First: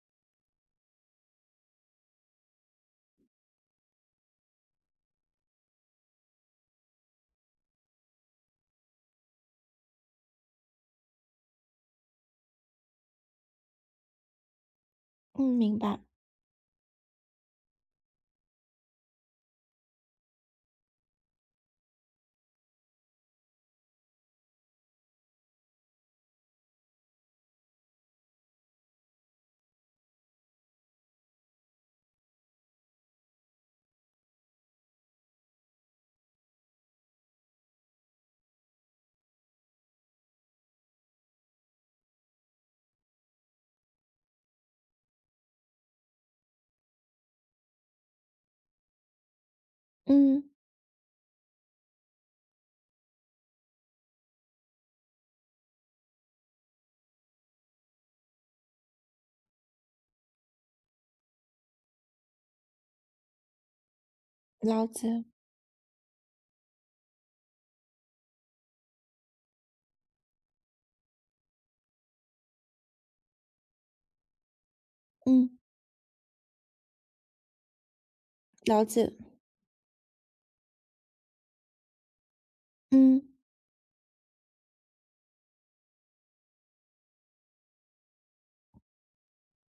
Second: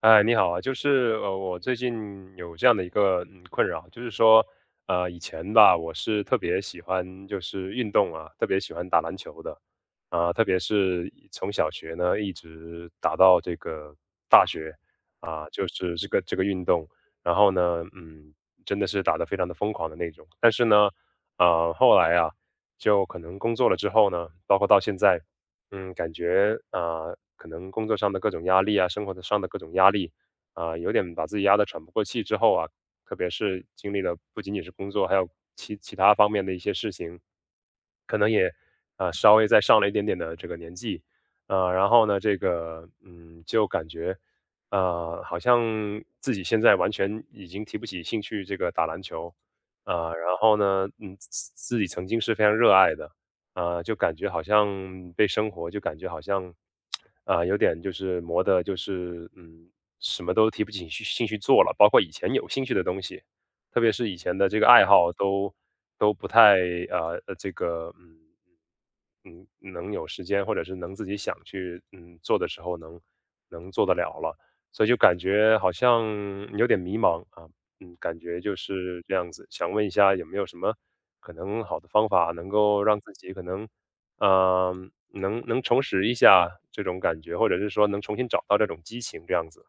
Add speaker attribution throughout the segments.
Speaker 1: 哎，你好啊，就是我最近有这样的一个困扰，就是说，以前吧，我是特别喜欢就是运动啊，特别喜欢打篮球的，啊、特别是一从小学呢一直打到这个大学，啊、
Speaker 2: 嗯，
Speaker 1: 就
Speaker 2: 明
Speaker 1: 是
Speaker 2: 白。
Speaker 1: 这个运动，然后呢，真的是打得非常的疯狂的那种。但是呢，后来啊，就可能工作了之后呢，包括到现在。感觉啊、可能工作上的各种压力啊，生活的上的各种压力啊、有点把自己压得喘不过气之后啊，特别是经历了不仅仅是工作，还有其他方面的一些事情，可能也啊、稍微再上了一点点的这个年纪，啊、然后呢，这个就感觉啊、好像自己现在完全已经提不起兴趣这个打篮球啊、然
Speaker 2: 嗯，
Speaker 1: 后呢，自己曾经是非常热爱的。啊，就感觉好像被生活就感觉好像，啊、有点就是磨的，就是什么都提不起兴趣做了，包括以前有兴趣的东西，特别是以前的这个
Speaker 2: 了
Speaker 1: 爱好
Speaker 2: 解。
Speaker 1: 都不太啊，这个。嗯，能有时间，或者是能自己想去做的时候能做得了，所以就感
Speaker 2: 嗯，
Speaker 1: 觉好像有点迷茫啊，感觉就
Speaker 2: 了
Speaker 1: 是
Speaker 2: 解。
Speaker 1: 这样子。想问一下有没有什么可能好的方法，能够让自
Speaker 2: 嗯，
Speaker 1: 己可能能重拾一下这种感觉，或者是说能重新找到这种激情这样子？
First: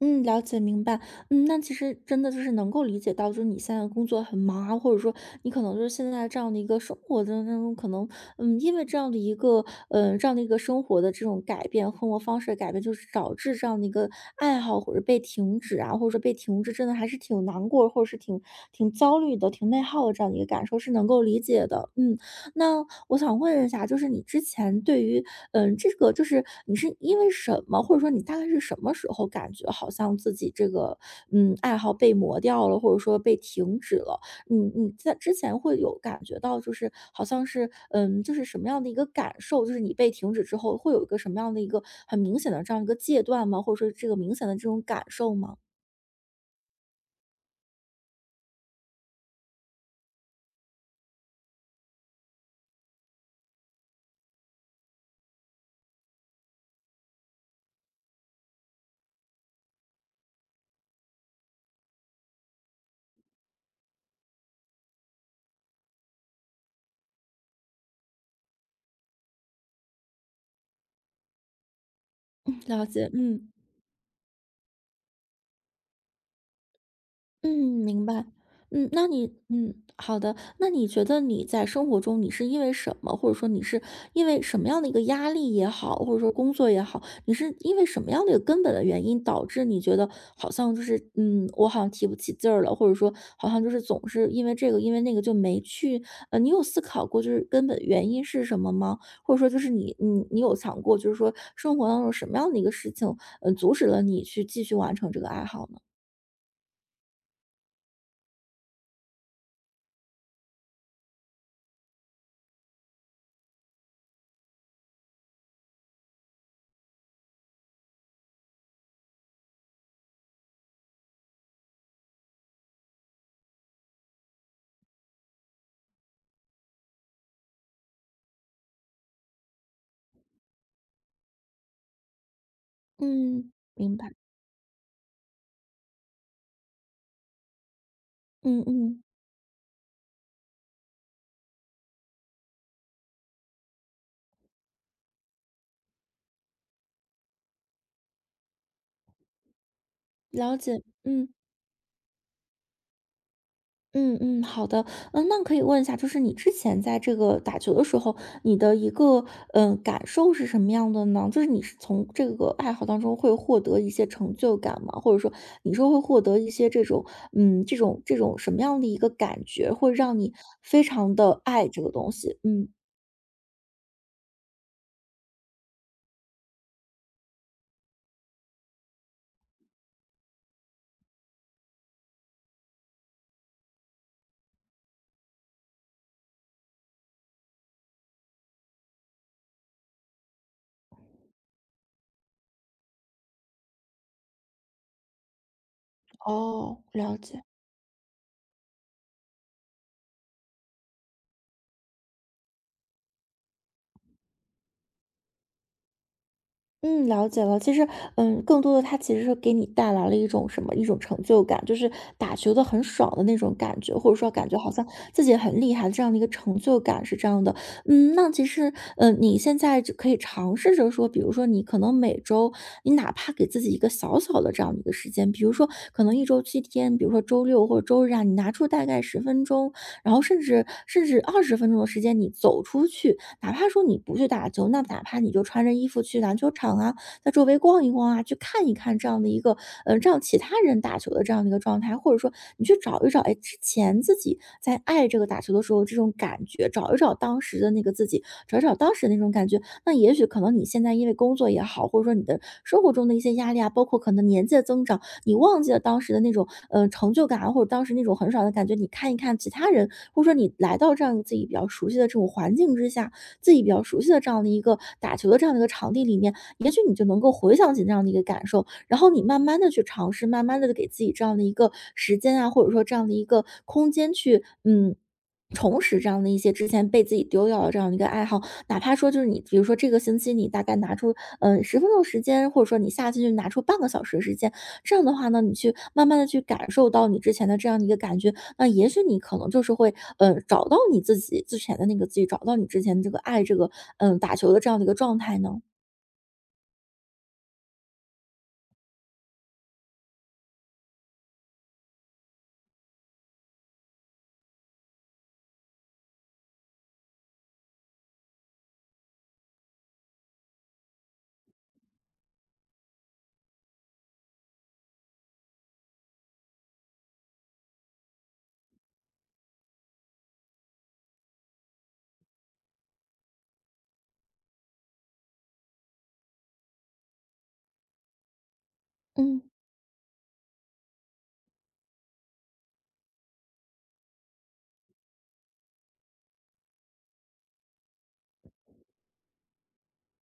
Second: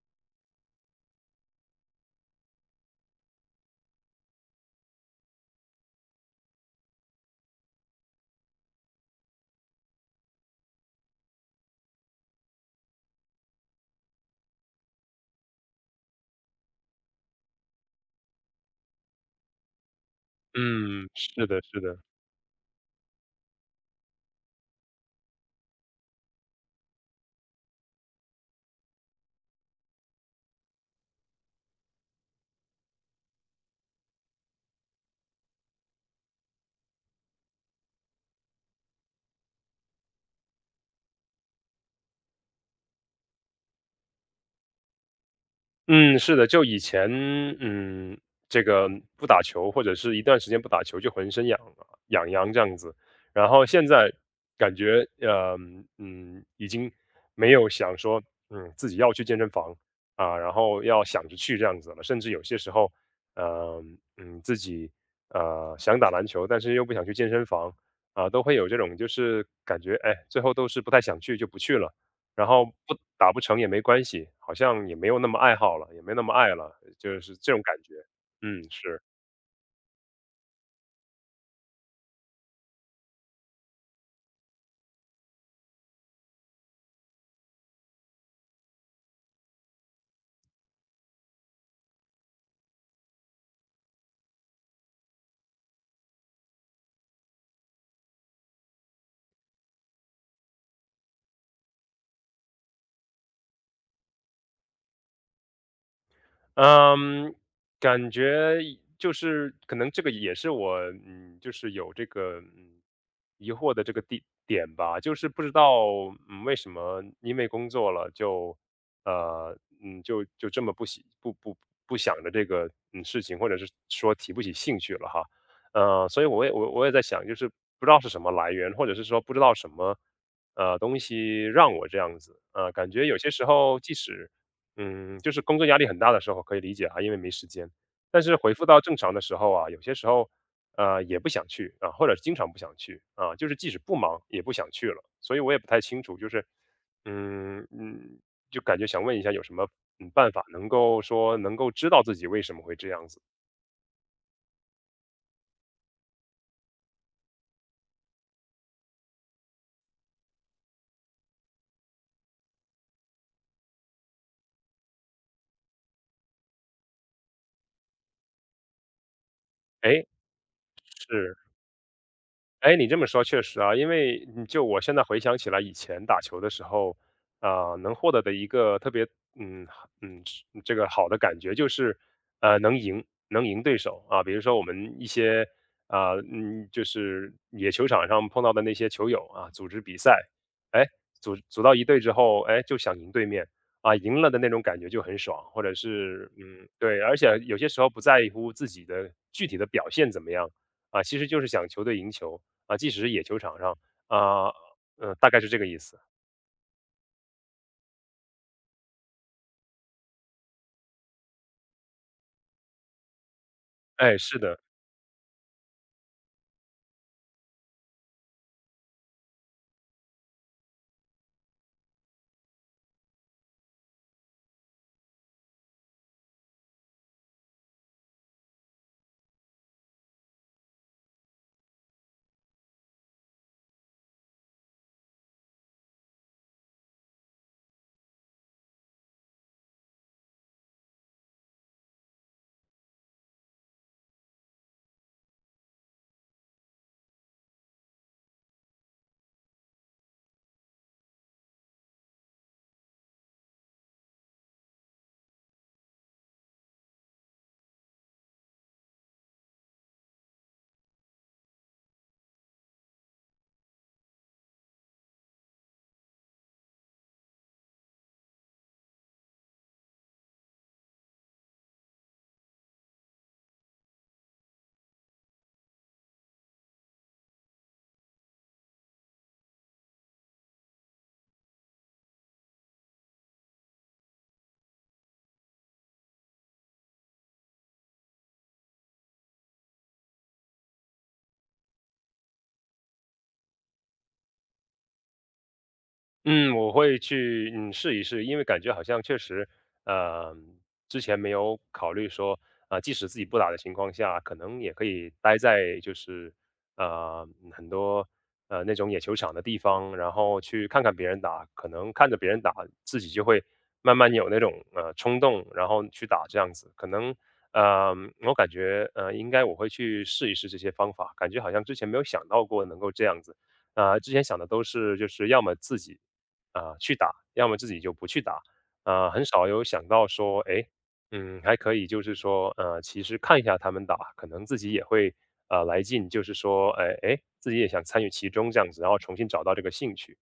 Speaker 2: 嗯，了解，明白。那其实真的就是能够理解到，就是你现在工作很忙啊，或者说你可能就是现在这样的一个生活当中，可能因为这样的一个生活的这种改变，生活方式的改变，就是导致这样的一个爱好或者被停止啊，或者说被停滞，真的还是挺难过，或者是挺焦虑的、挺内耗的这样的一个感受，是能
Speaker 1: 嗯，
Speaker 2: 够理
Speaker 1: 是的，
Speaker 2: 解
Speaker 1: 是
Speaker 2: 的。
Speaker 1: 的。
Speaker 2: 嗯。那我想问一下，就是你之前对于，这个就是你是因为什么，或者说你大概是什么时候感觉好像自己这个，爱好被磨掉了，或者说被停止了？你在之前会有感觉到，就是好像是，就是什么样的一个感受？就是你被停止之后，会有一个什么样的一个很明显的这样一个阶段吗？或者说这个明显的这种感受吗？
Speaker 1: 嗯，是的，就以前，嗯，这个不打球，或者是一段时间不打球，就浑身痒啊痒痒这样子。然后现在感觉，已经没有想说，自己要去健身房啊，然后要想着去这样子了。甚至有些时候，呃，自己想打篮球，但是又不想去健身房啊，都会有这种，就是感觉，哎，最后都是不太想去，就不去了。然后
Speaker 2: 了
Speaker 1: 不
Speaker 2: 解，
Speaker 1: 打不
Speaker 2: 嗯，
Speaker 1: 成也没关系，好像也没有那么爱好了，也没那么爱了，就是
Speaker 2: 嗯，
Speaker 1: 这种感觉。
Speaker 2: 明白。
Speaker 1: 嗯，是。
Speaker 2: 那你好的。那你觉得你在生活中，你是因为什么，或者说你是因为什么样的一个压力也好，或者说工作也好，你是因为什么样的一个根本的原因，导致你觉得好像就是我好像提不起劲儿了，或者说好像就是总是因为这个因为那个就没去。你有思考过就是根本原因是什么吗？或者说就是你有想过，就是说生活当中什么样的一个事情，阻止了你去继续完成这个爱好呢？
Speaker 1: 嗯，感觉一就是可能这个也是我，就是有这个疑惑的这个地点吧，就是不知道为什么因为工作了就呃就这么不喜不不不想着这个事情，或者是说提不起兴趣了哈，所以我也在想，就是不知道是什么来源，或者是说不知道什么东西让我这样子，感觉有些时
Speaker 2: 嗯，
Speaker 1: 候即
Speaker 2: 明白。
Speaker 1: 使。嗯，就是工作压力很大的时候可以理解啊，因为没时间。但是回
Speaker 2: 嗯
Speaker 1: 复到正
Speaker 2: 嗯，
Speaker 1: 常的时候啊，有些时候，也不想去啊，或者经常不想去啊，就是即使不忙也不想去了。所以我也不太清楚，就是，嗯嗯，就感觉想问一下有什么办法
Speaker 2: 了
Speaker 1: 能
Speaker 2: 解，
Speaker 1: 够
Speaker 2: 嗯
Speaker 1: 说能够知道自己为什么会这样子？
Speaker 2: 嗯嗯，好的，那可以问一下，就是你之前在这个打球的时候，你的一个感受是什么样的呢？就是你是从这个爱好当中会获得一些成就感吗？或者说你说会获得一些这种嗯这种这种什么样的一个感觉，会
Speaker 1: 哎，
Speaker 2: 让你非常
Speaker 1: 是
Speaker 2: 的爱这个东西？嗯，
Speaker 1: 哎，你这么说确实啊，因为就我现在回想起来，以前打球的时候，啊、能获得的一个特别嗯嗯这个好的感觉就是，能赢对手啊。比如说我们一些啊、就是野球场上碰到的那些球友啊，组织比赛，哎，组到一队之后，哎，就想赢对面啊，赢了的那种感觉就很爽，或者是
Speaker 2: 哦，
Speaker 1: 对，
Speaker 2: 了
Speaker 1: 而且
Speaker 2: 解。
Speaker 1: 有些时候不在乎自己的具体的表现怎么样。啊，其实就是想球队赢球，啊，即使是野球场上，啊，大概是这个意思。
Speaker 2: 嗯，了解了。其实，更多的它其实是给你带来了一种什么？一种成就感，就是打球的很爽的那种感觉，或者
Speaker 1: 哎，
Speaker 2: 说
Speaker 1: 是
Speaker 2: 感觉
Speaker 1: 的。
Speaker 2: 好像自己很厉害这样的一个成就感是这样的。那其实，你现在就可以尝试着说，比如说你可能每周，你哪怕给自己一个小小的这样的一个时间，比如说可能1周7天，比如说周六或者周日啊，你拿出大概十分钟，然后甚至二十分钟的时间你走出去，哪怕说你不去打球，那哪怕你就穿着衣服去篮球场啊，在周围逛一逛啊，去看一看这样的一个，让其他人打球的这样的一个状态，或者说你去找一找，哎，之前自己在爱这个打球的时候这种感觉，找一找当时的那个自己，找一找当时的那种感觉。那也许可能你现在因为工作也好，或者说你的生活中的一些压力啊，包括可能年纪的增长，你忘记了当时的那种，成就感啊，或者当时那种很爽的感觉。你看一看其他人，或者说你来到这样自己比较熟悉的这种环境之下，自己比较熟悉的这样的一个打球的这样的一个场地里面，也许你就能够回想起那样的一个感受，然后你慢慢的去尝试，慢慢的给自己这样的一个时间啊，或者说这样的一个空间去，重拾这样的一些之前被自己丢掉的这样的一个爱好。哪怕说就是你比如说这个星期你大概拿出，10分钟时间，或者说你下次就拿出半个小时的时间，这样的话呢，你去慢慢的去感受到你之前的这样的一个感觉，那也许你可能就是会，找到你自己之前的那个自己，找到你之前这个爱这个，打球的这样的一个状态呢。
Speaker 1: 嗯，我会去试一试，因为感觉好像确实，呃，之前没有考虑说，啊、即使自己不打的情况下，可能也可以待在就是很多那种野球场的地方，然后去看看别人打，可能看着别人打，自己就会慢慢有那种冲动，然后去打这样子。可能呃，我感觉应该我会去试一试这些方法，感觉好像之前没有想到过能够这样子。啊，之前想的都是就是要么自己啊、去打，要么自己就不去打，啊，很
Speaker 2: 嗯。
Speaker 1: 少有想到说，哎，还可以就是说，其实看一下他们打，可能自己也会啊来劲，就是说，哎哎，自己也想参与其中这样子，然后重新找到这个兴趣，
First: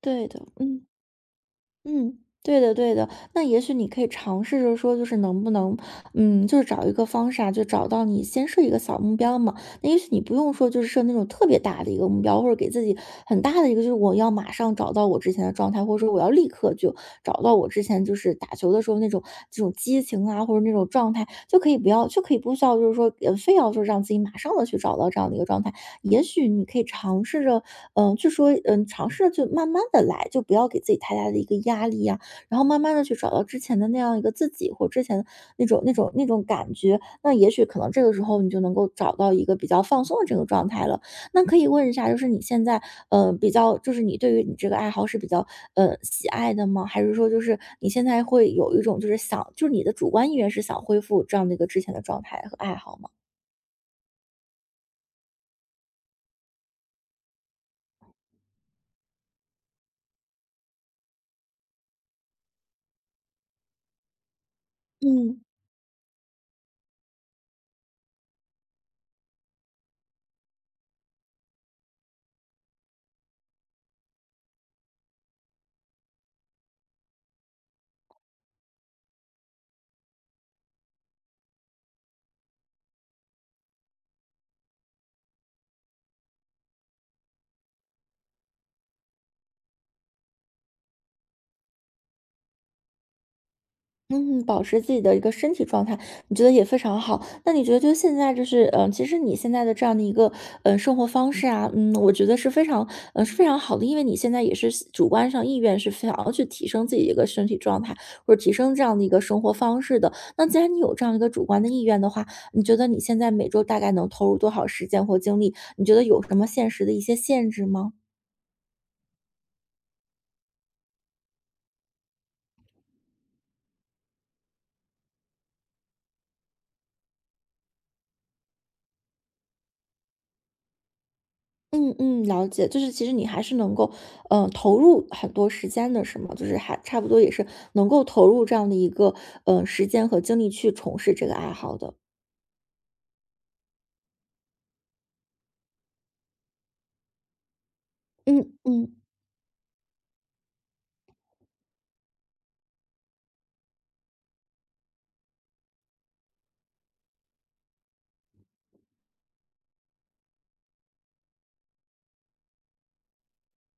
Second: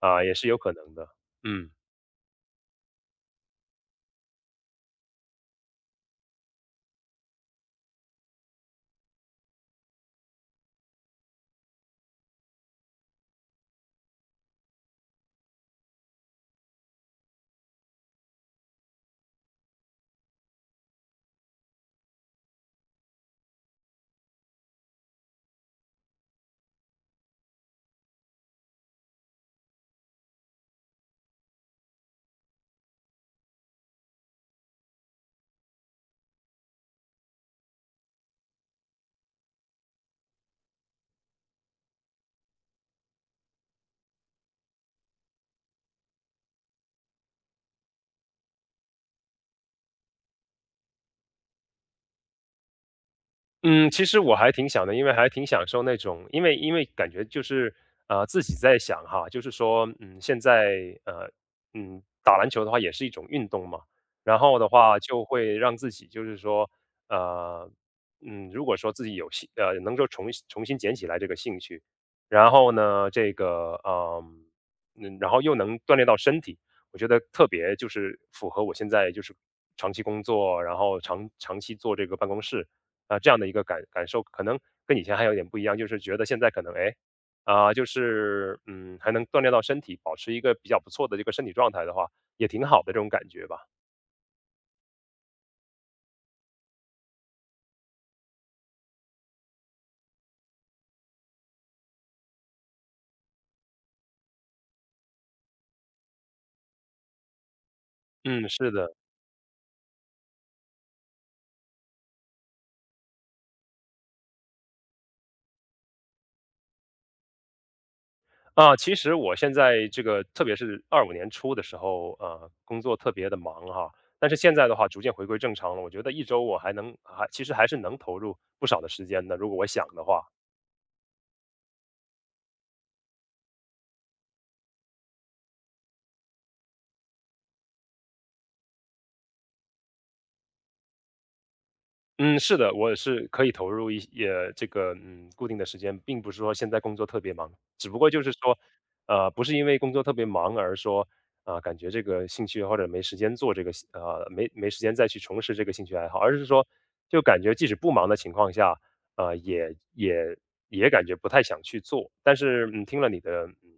Speaker 1: 啊、
Speaker 2: 对
Speaker 1: 也
Speaker 2: 的，
Speaker 1: 是有可
Speaker 2: 嗯
Speaker 1: 能的，嗯。
Speaker 2: 嗯，对的对的。那也许你可以尝试着说，就是能不能，就是找一个方式啊，就找到你先设一个小目标嘛。那也许你不用说，就是设那种特别大的一个目标，或者给自己很大的一个，就是我要马上找到我之前的状态，或者说我要立刻就找到我之前就是打球的时候那种这种激情啊，或者那种状态，就可以不要，就可以不需要，就是说非要说让自己马上的去找到这样的一个状态。也许你可以尝试着就说，尝试着去慢慢的来，就不要给自己太大的一个压力呀，然后慢慢的去找到之前的那样一个自己，或之前的那种感觉，那也许可能这个时候你就能够找到一个比较放松的这个状态了。那可以问一下，就是你现在，比较就是你对于你这个爱好是比较，喜爱的吗？还是说就是你现在会有一种就是想就是你的主观意愿是想恢复这样的一个之前的状态和爱好吗？
Speaker 1: 嗯，其实我还挺想的，因为还挺享受那种，因为感觉就是自己在想哈，就是说，现在打篮球的话也是一种运动嘛，然后的话就
Speaker 2: 嗯。
Speaker 1: 会让自己就是说，呃，如果说自己能够重新捡起来这个兴趣，然后呢，这个然后又能锻炼到身体，我觉得特别就是符合我现在就是长期工作，然后长期做这个办公室。啊，这样的一个感受，可能跟以前还有点不一样，就是觉得现在可能，哎，啊、就是，还能锻炼到身体，保持一个比较不错的这个身体状态的话，也挺好的这种感觉吧。
Speaker 2: 嗯，保持自己的一个身体状态，你觉得也非常好。那你觉得就现在就是，其实你现在的这样的一个，生活方式啊，我觉得是非常，是非常好的，因为你现在也是主观上意愿是想要去提升自己的一个身体状态，或者
Speaker 1: 嗯，
Speaker 2: 提
Speaker 1: 是
Speaker 2: 升这
Speaker 1: 的，
Speaker 2: 样的一个生活方式的。那既然你有这样一个主观的意愿的话，你觉得你现在每周大概能投入多少时间或精力？你觉得有什么现实的一些限制吗？
Speaker 1: 啊，其实我现在这个，特别是25年初的时候，工作特别的忙哈，但是现在的话，逐渐回归正常了。我觉得1周我还能，还其实还是能投入不少的时间的，如果我想的话。
Speaker 2: 嗯嗯，了解，就是其实你还是能够，投入很多时间的，是吗？就是还差不多也是能够投入这样的一个，时间和精力去从事这个爱好的。
Speaker 1: 嗯，是的，我是可以投入这个固定的时间，并不是说现在工作特别忙，只不过就是
Speaker 2: 嗯
Speaker 1: 说，
Speaker 2: 嗯
Speaker 1: 不是因为工作特别忙而说啊、感觉这个兴趣或者没时间做这个兴呃没没时间再去重拾这个兴趣爱好，而是说就感觉即使不忙的情况下，呃，也也也感觉不太想去做。但是听了你的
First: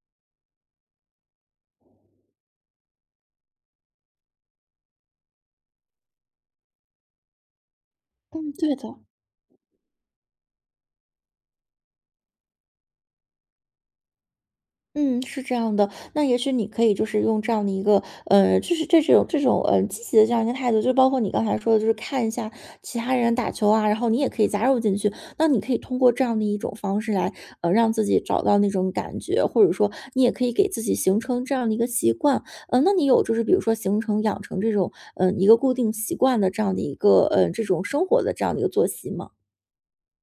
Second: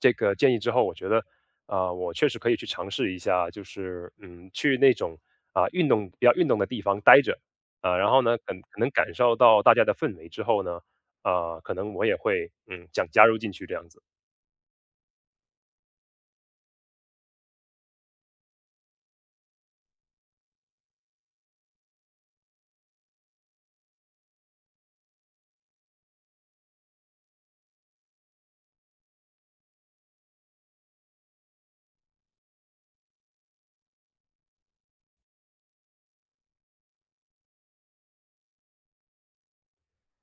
Speaker 1: 这个建议之后，我觉得啊、我确实可以去尝试一下，就是去那种啊、运动比较运动的地方待着。然后呢，
Speaker 2: 嗯，
Speaker 1: 可
Speaker 2: 对
Speaker 1: 可能
Speaker 2: 的。
Speaker 1: 感受到大家的氛围之后呢，可能我也会，想加入进去这样子。
Speaker 2: 嗯，是这样的，那也许你可以就是用这样的一个，就是这种，积极的这样一个态度，就包括你刚才说的，就是看一下其他人打球啊，然后你也可以加入进去。那你可以通过这样的一种方式来，让自己找到那种感觉，或者说你也可以给自己形成这样的一个习惯。那你有就是比如说形成养成这种，一个固定习惯的这样的一个，这种生活的这样的一个作息吗？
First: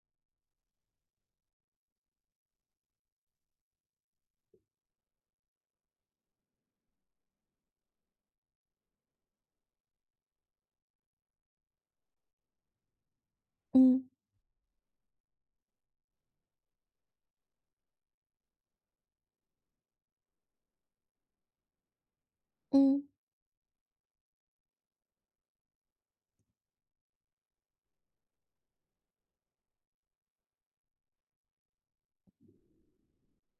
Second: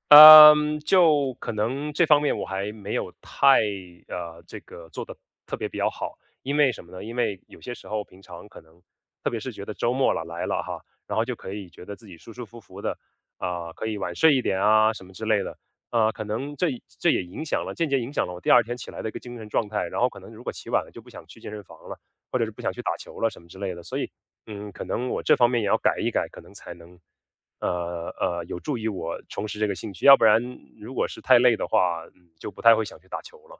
Speaker 1: 嗯，就可能这方面我还没有太这个做的特别比较好。因为什么呢？因为有些时候平常可能，特别是觉得周末了来了哈，然后就可以觉得自己舒舒服服的啊、可以
Speaker 2: 嗯
Speaker 1: 晚睡一点啊什么之类的。啊、可能这也影响了，间接影响了我第二天起来的一个精神状态。然后可能如果起晚了就不想去健身房了，或者是不想去打
Speaker 2: 嗯。
Speaker 1: 球了什么之类的。所以，可能我这方面也要改一改，可能才能有助于我重拾这个兴趣，要不然如果是太累的话，就不太会想去打球了。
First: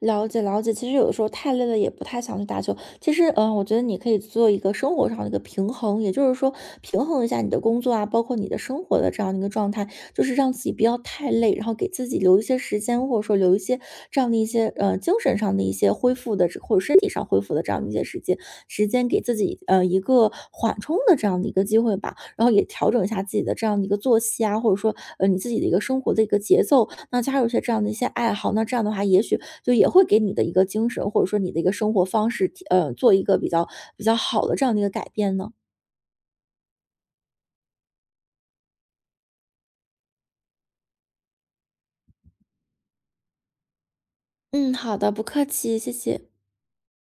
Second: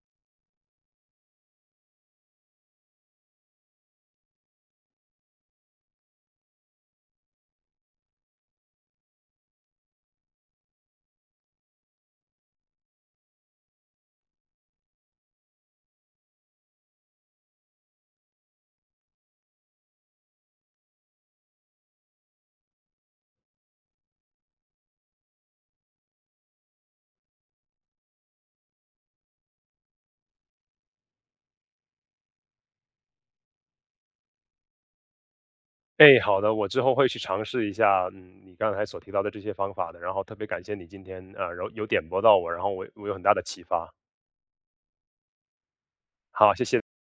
Speaker 2: 了解了解，其实有的时候太累了，也不太想去打球。其实，我觉得你可以做一个生活上的一个平衡，也就是说，平衡一下你的工作啊，包括你的生活的这样的一个状态，就是让自己不要太累，然后给自己留一些时间，或者说留一些这样的一些精神上的一些恢复的，或者身体上恢复的这样的一些时间，给自己一个缓冲的这样的一个机会吧。然后也调整一下自己的这样的一个作息啊，或者说，你自己的一个生活的一个节奏，那加入一些这样的一些爱好，那这样的话，也许就也会给你的一个精神，或者说你的一个生活方式，做一个比较好的这样的一个改变呢。
Speaker 1: 哎，好的，我之后会去尝试一下，你刚才所提到的这些方法的，然后特别感谢你今天啊，然后有点拨到我，然后我有很大的启发，
Speaker 2: 嗯，好的，不客气，谢谢。
Speaker 1: 好，谢谢。